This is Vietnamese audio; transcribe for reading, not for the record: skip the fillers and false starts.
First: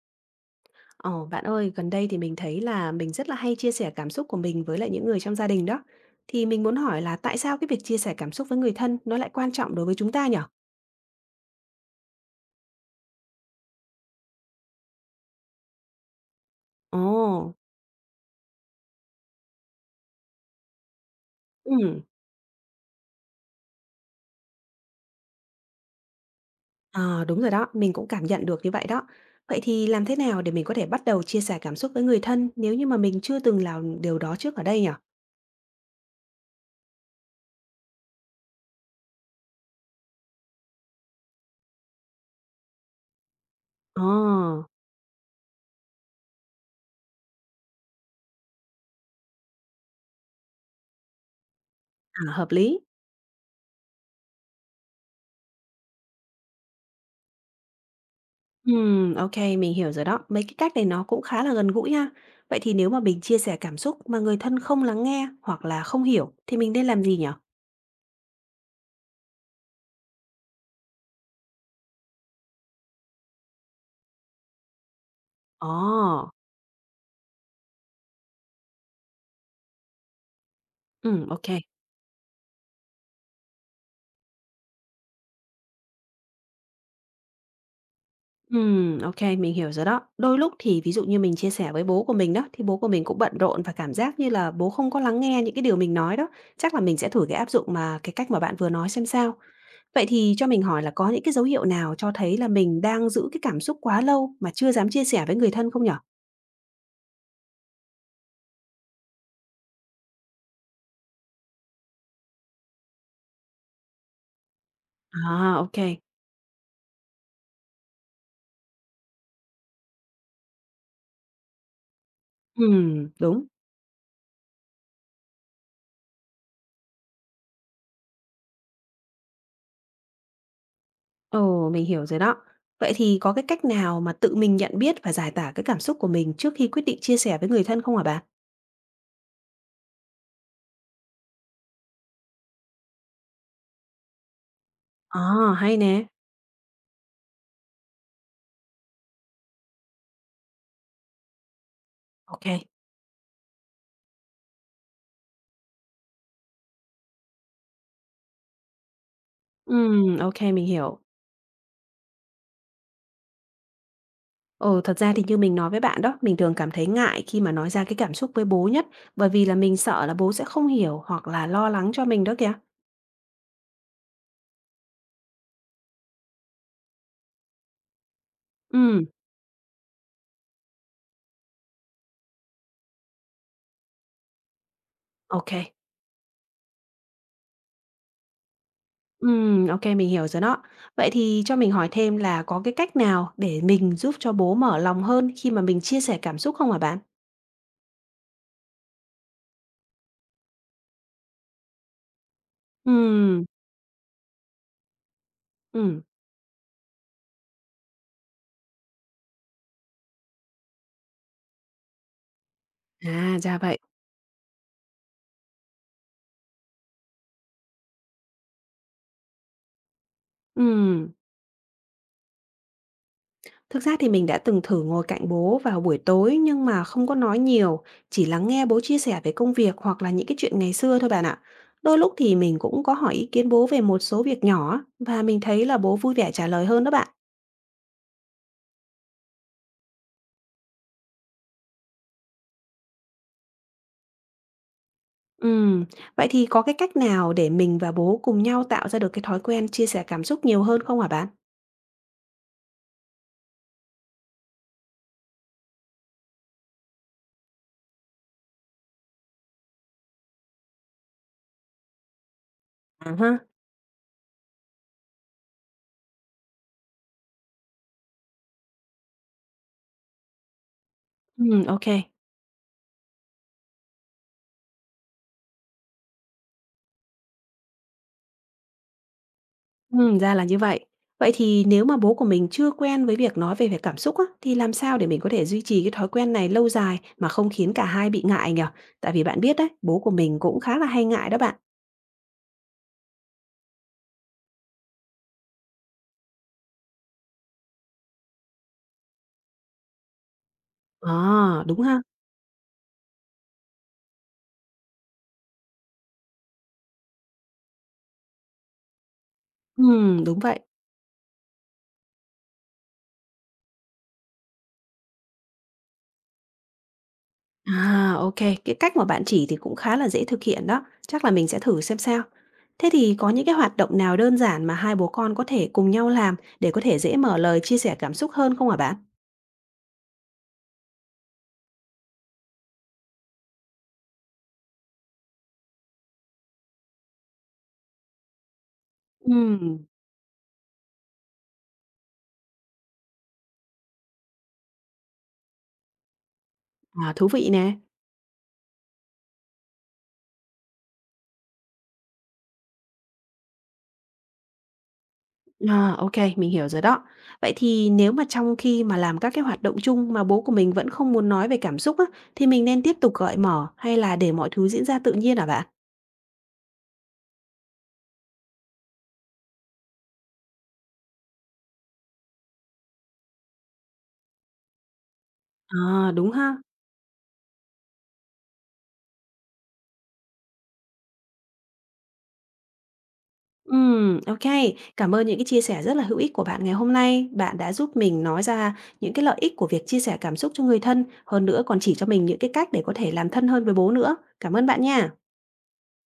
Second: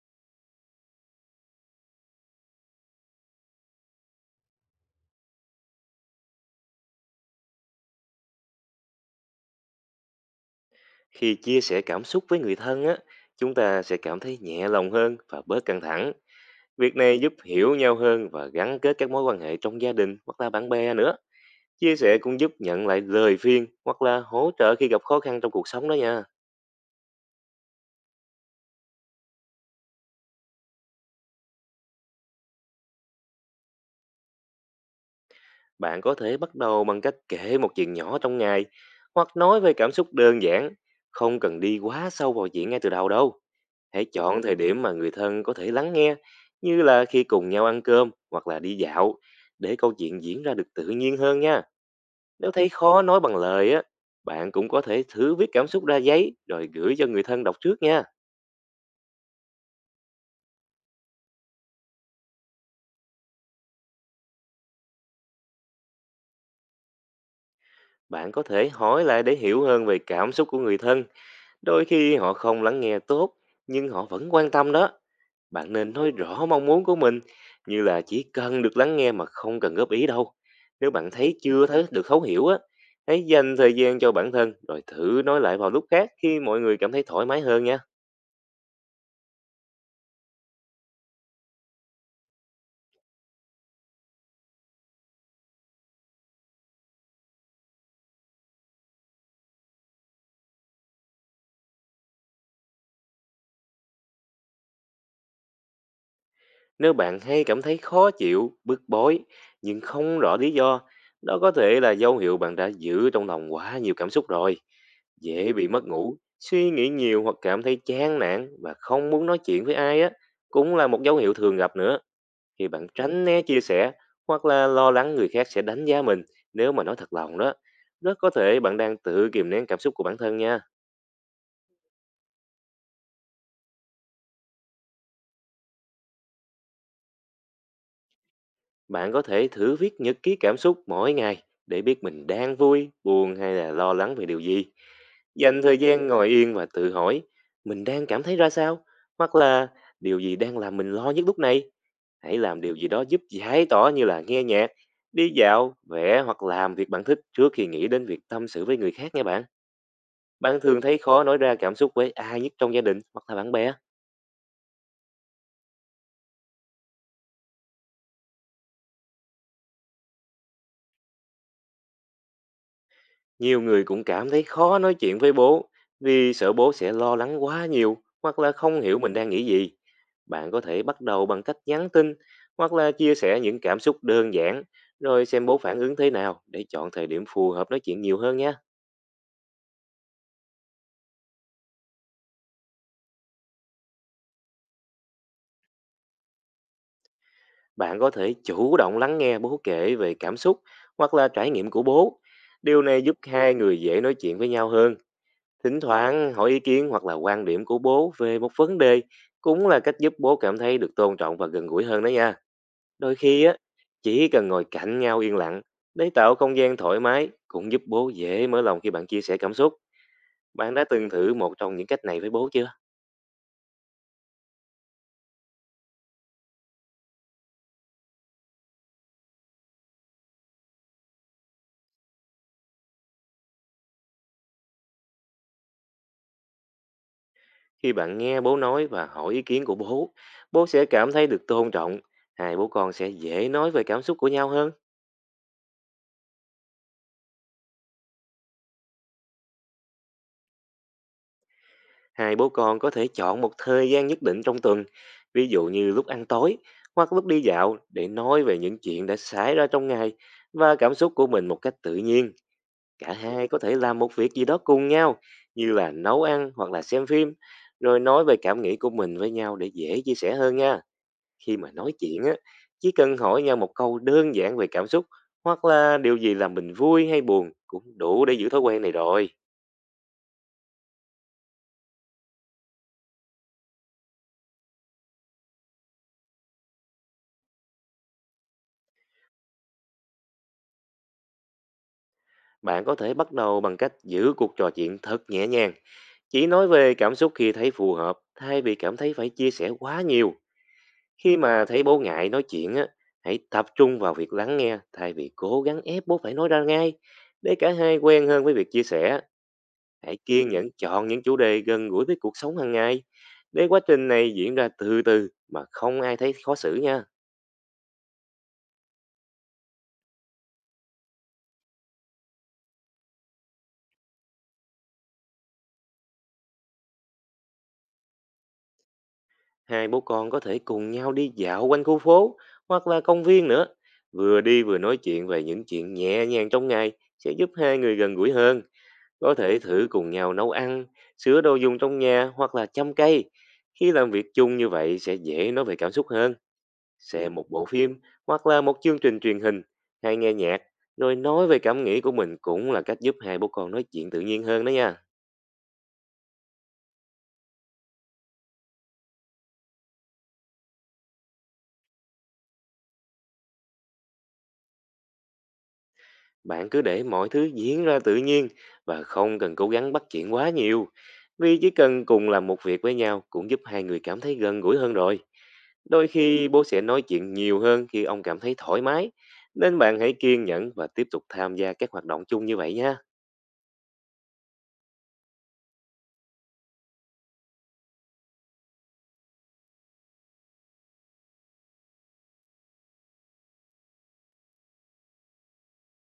Ồ, bạn ơi, gần đây thì mình thấy là mình rất là hay chia sẻ cảm xúc của mình với lại những người trong gia đình đó. Thì mình muốn hỏi là tại sao cái việc chia sẻ cảm xúc với người thân nó lại quan trọng đối với chúng ta nhỉ? Khi chia sẻ cảm xúc với người thân á, chúng ta sẽ cảm thấy nhẹ lòng hơn và bớt căng thẳng. Việc Ồ, này giúp hiểu nhau hơn và gắn kết các mối quan hệ trong gia đình hoặc là bạn bè nữa. Chia ừm, sẻ cũng giúp nhận lại lời khuyên hoặc là hỗ trợ khi gặp khó khăn trong cuộc sống đó nha. à, đúng rồi đó, mình cũng cảm nhận được như vậy đó. Vậy thì làm thế nào để mình có thể bắt đầu chia sẻ cảm xúc với người thân nếu như mà mình chưa từng làm điều đó trước ở đây nhỉ? Bạn có thể bắt đầu bằng cách kể một chuyện nhỏ trong ngày hoặc nói về cảm xúc đơn giản, không cần đi quá sâu vào chuyện ngay từ đầu đâu. Ồ, Hãy chọn thời điểm mà người thân có thể lắng nghe, như là khi cùng nhau ăn cơm hoặc là đi dạo, để câu chuyện diễn ra được tự nhiên hơn nha. à, Nếu hợp thấy lý. khó nói bằng lời á, bạn cũng có thể thử viết cảm xúc ra giấy rồi gửi cho người thân đọc trước nha. Ô mình hiểu rồi đó. Mấy cái cách này nó cũng khá là gần gũi ha. Vậy thì nếu mà mình chia sẻ cảm xúc mà người thân không lắng nghe hoặc là không hiểu thì mình nên làm gì nhở? Bạn có thể hỏi lại để hiểu hơn về cảm xúc của người thân, đôi khi họ không lắng nghe tốt nhưng họ vẫn quan tâm đó. Bạn nên nói Ồ, rõ mong muốn của mình, như là chỉ cần được lắng nghe mà không cần góp ý đâu. Nếu bạn ô thấy kê. chưa thấy được thấu hiểu á, hãy dành thời gian cho bản thân rồi thử nói lại vào lúc khác khi mọi người cảm thấy thoải mái hơn nha. Ô mình hiểu rồi đó. Đôi lúc thì ví dụ như mình chia sẻ với bố của mình đó, thì bố của mình cũng bận rộn và cảm giác như là bố không có lắng nghe những cái điều mình nói đó. Chắc là mình sẽ thử cái áp dụng mà cái cách mà bạn vừa nói xem sao. Vậy thì cho mình hỏi là có những cái dấu hiệu nào cho thấy là mình đang giữ cái cảm xúc quá lâu mà chưa dám chia sẻ với người thân không nhở? Nếu bạn hay cảm thấy khó chịu, bức bối nhưng không rõ lý do, đó có thể là dấu hiệu bạn đã giữ trong lòng quá nhiều cảm xúc rồi. Dễ À, ô. bị mất ngủ, suy nghĩ nhiều hoặc cảm thấy chán nản và không muốn nói chuyện với ai á, cũng là một dấu hiệu thường gặp nữa. Khi bạn tránh né Đúng. chia sẻ hoặc là lo lắng người khác sẽ đánh giá mình nếu mà nói thật lòng đó, rất có thể bạn đang tự kìm nén cảm xúc của bản thân nha. Ồ, mình hiểu rồi đó. Vậy thì có cái cách nào mà tự mình nhận biết và giải tỏa cái cảm xúc của mình trước khi quyết định chia sẻ với người thân không hả bạn? Bạn có thể thử viết nhật ký cảm xúc mỗi ngày để biết mình đang vui, buồn hay là lo lắng về điều gì. À, Dành hay thời nè. gian ngồi yên và tự hỏi mình đang cảm thấy ra sao hoặc là điều gì đang làm mình lo nhất lúc này. Hãy làm OK. điều gì đó giúp giải tỏa như là nghe nhạc, đi dạo, vẽ hoặc làm việc bạn thích trước khi nghĩ đến việc tâm sự với người khác nha bạn. OK, Bạn mình thường thấy hiểu. khó nói ra cảm xúc với ai nhất trong gia đình hoặc là bạn bè? Ồ thật ra thì như mình nói với bạn đó, mình thường cảm thấy ngại khi mà nói ra cái cảm xúc với bố nhất, bởi vì là mình sợ là bố sẽ không hiểu hoặc là lo lắng cho mình đó kìa. Nhiều người cũng cảm thấy khó nói chuyện với bố vì sợ bố sẽ lo lắng quá nhiều hoặc là không hiểu Ừm, mình đang nghĩ gì. Bạn có thể bắt đầu bằng cách nhắn tin hoặc là chia sẻ những cảm xúc đơn giản, rồi xem bố OK. phản ứng thế nào để chọn thời điểm phù hợp nói chuyện nhiều hơn nhé. OK, mình hiểu rồi đó. Vậy thì cho mình hỏi thêm là có cái cách nào để mình giúp cho bố mở lòng hơn khi mà mình chia sẻ cảm xúc không hả bạn? Bạn có thể chủ động lắng nghe bố kể về cảm xúc hoặc là trải nghiệm của bố. Điều này giúp Ừm, hai người dễ nói chuyện với nhau hơn. Thỉnh ừm. thoảng hỏi ý kiến hoặc là quan điểm của bố về một vấn đề cũng là cách giúp bố cảm thấy được tôn trọng và gần gũi hơn đó nha. Đôi À, khi á, ra vậy. chỉ cần ngồi cạnh nhau yên lặng để tạo không gian thoải mái cũng giúp bố dễ mở lòng khi bạn chia sẻ cảm xúc. Bạn đã từng Ừm, thử một trong những cách này với bố chưa? thực ra thì mình đã từng thử ngồi cạnh bố vào buổi tối nhưng mà không có nói nhiều, chỉ lắng nghe bố chia sẻ về công việc hoặc là những cái chuyện ngày xưa thôi bạn ạ. Đôi lúc thì mình cũng có hỏi ý kiến bố về một số việc nhỏ á, và mình thấy là bố vui vẻ trả lời hơn đó bạn. Khi bạn nghe bố nói và hỏi ý kiến của bố, bố sẽ cảm thấy được tôn trọng. Hai bố con sẽ dễ nói về cảm xúc của nhau hơn. Ừm, vậy thì có cái cách nào để mình và bố cùng nhau tạo ra được cái thói quen chia sẻ cảm xúc nhiều hơn không hả bạn? Hai bố con có thể chọn một thời gian nhất định trong tuần, ví dụ như lúc ăn tối hoặc lúc đi dạo, để nói về những chuyện đã xảy ra trong ngày và cảm xúc của mình một cách tự nhiên. À Cả ha. hai có thể làm một việc gì đó cùng nhau, như là nấu ăn hoặc là xem phim, rồi nói về cảm nghĩ của mình với nhau để dễ chia sẻ hơn nha. Khi mà OK. nói chuyện á, chỉ cần hỏi nhau một câu đơn giản về cảm xúc hoặc là điều gì làm mình vui hay buồn cũng đủ để giữ thói quen này rồi. Ừ, ra là như vậy. Vậy thì nếu mà bố của mình chưa quen với việc nói về việc cảm xúc á, thì làm sao để mình có thể duy trì cái thói quen này lâu dài mà không khiến cả hai bị ngại nhỉ? Tại vì bạn biết đấy, bố của mình cũng khá là hay ngại đó bạn. Bạn có thể bắt đầu bằng cách giữ cuộc trò chuyện thật nhẹ nhàng. Chỉ nói về cảm xúc khi thấy phù hợp, thay vì cảm thấy phải chia sẻ quá nhiều. Khi À, mà đúng thấy bố ha. ngại nói chuyện á, hãy tập trung vào việc lắng nghe thay vì cố gắng ép bố phải nói ra ngay. Để cả hai quen hơn với việc chia sẻ, Ừ, hãy đúng kiên vậy. nhẫn chọn những chủ đề gần gũi với cuộc sống hàng ngày. Để quá trình này diễn ra từ từ mà không ai thấy khó xử nha. À, ok. Cái cách mà bạn chỉ thì cũng khá là dễ thực hiện đó. Chắc là mình sẽ thử xem sao. Thế thì có những cái hoạt động nào đơn giản mà hai bố con có thể cùng nhau làm để có thể dễ mở lời chia sẻ cảm xúc hơn không hả bạn? Hai bố con có thể cùng nhau đi dạo quanh khu phố hoặc là công viên nữa. Vừa đi vừa nói chuyện về những chuyện nhẹ nhàng trong ngày sẽ giúp hai người gần gũi hơn. Có thể Ừ. thử cùng nhau nấu ăn, sửa đồ dùng trong nhà hoặc là chăm cây. Khi làm việc chung như vậy sẽ dễ nói về cảm xúc hơn. Ừ. À, thú Xem vị một bộ nè. phim hoặc là một chương trình truyền hình hay nghe nhạc rồi nói về cảm nghĩ của mình cũng là cách giúp hai bố con nói chuyện tự nhiên hơn đó nha. À, ok mình hiểu rồi đó. Vậy thì nếu mà trong khi mà làm các cái hoạt động chung mà bố của mình vẫn không muốn nói về cảm xúc á, thì mình nên tiếp tục gợi mở hay là để mọi thứ diễn ra tự nhiên hả bạn? Bạn cứ để mọi thứ diễn ra tự nhiên và không cần cố gắng bắt chuyện quá nhiều. Vì chỉ cần cùng làm một việc với nhau cũng giúp hai người cảm thấy gần gũi hơn rồi. Đôi À, đúng khi ha. bố sẽ nói chuyện nhiều hơn khi ông cảm thấy thoải mái. Nên bạn hãy kiên nhẫn và tiếp tục tham gia các hoạt động chung như vậy nha. Ok. Cảm ơn những cái chia sẻ rất là hữu ích của bạn ngày hôm nay. Bạn đã giúp mình nói ra những cái lợi ích của việc chia sẻ cảm xúc cho người thân, hơn nữa còn chỉ cho mình những cái cách để có thể làm thân hơn với bố nữa. Cảm ơn bạn nha.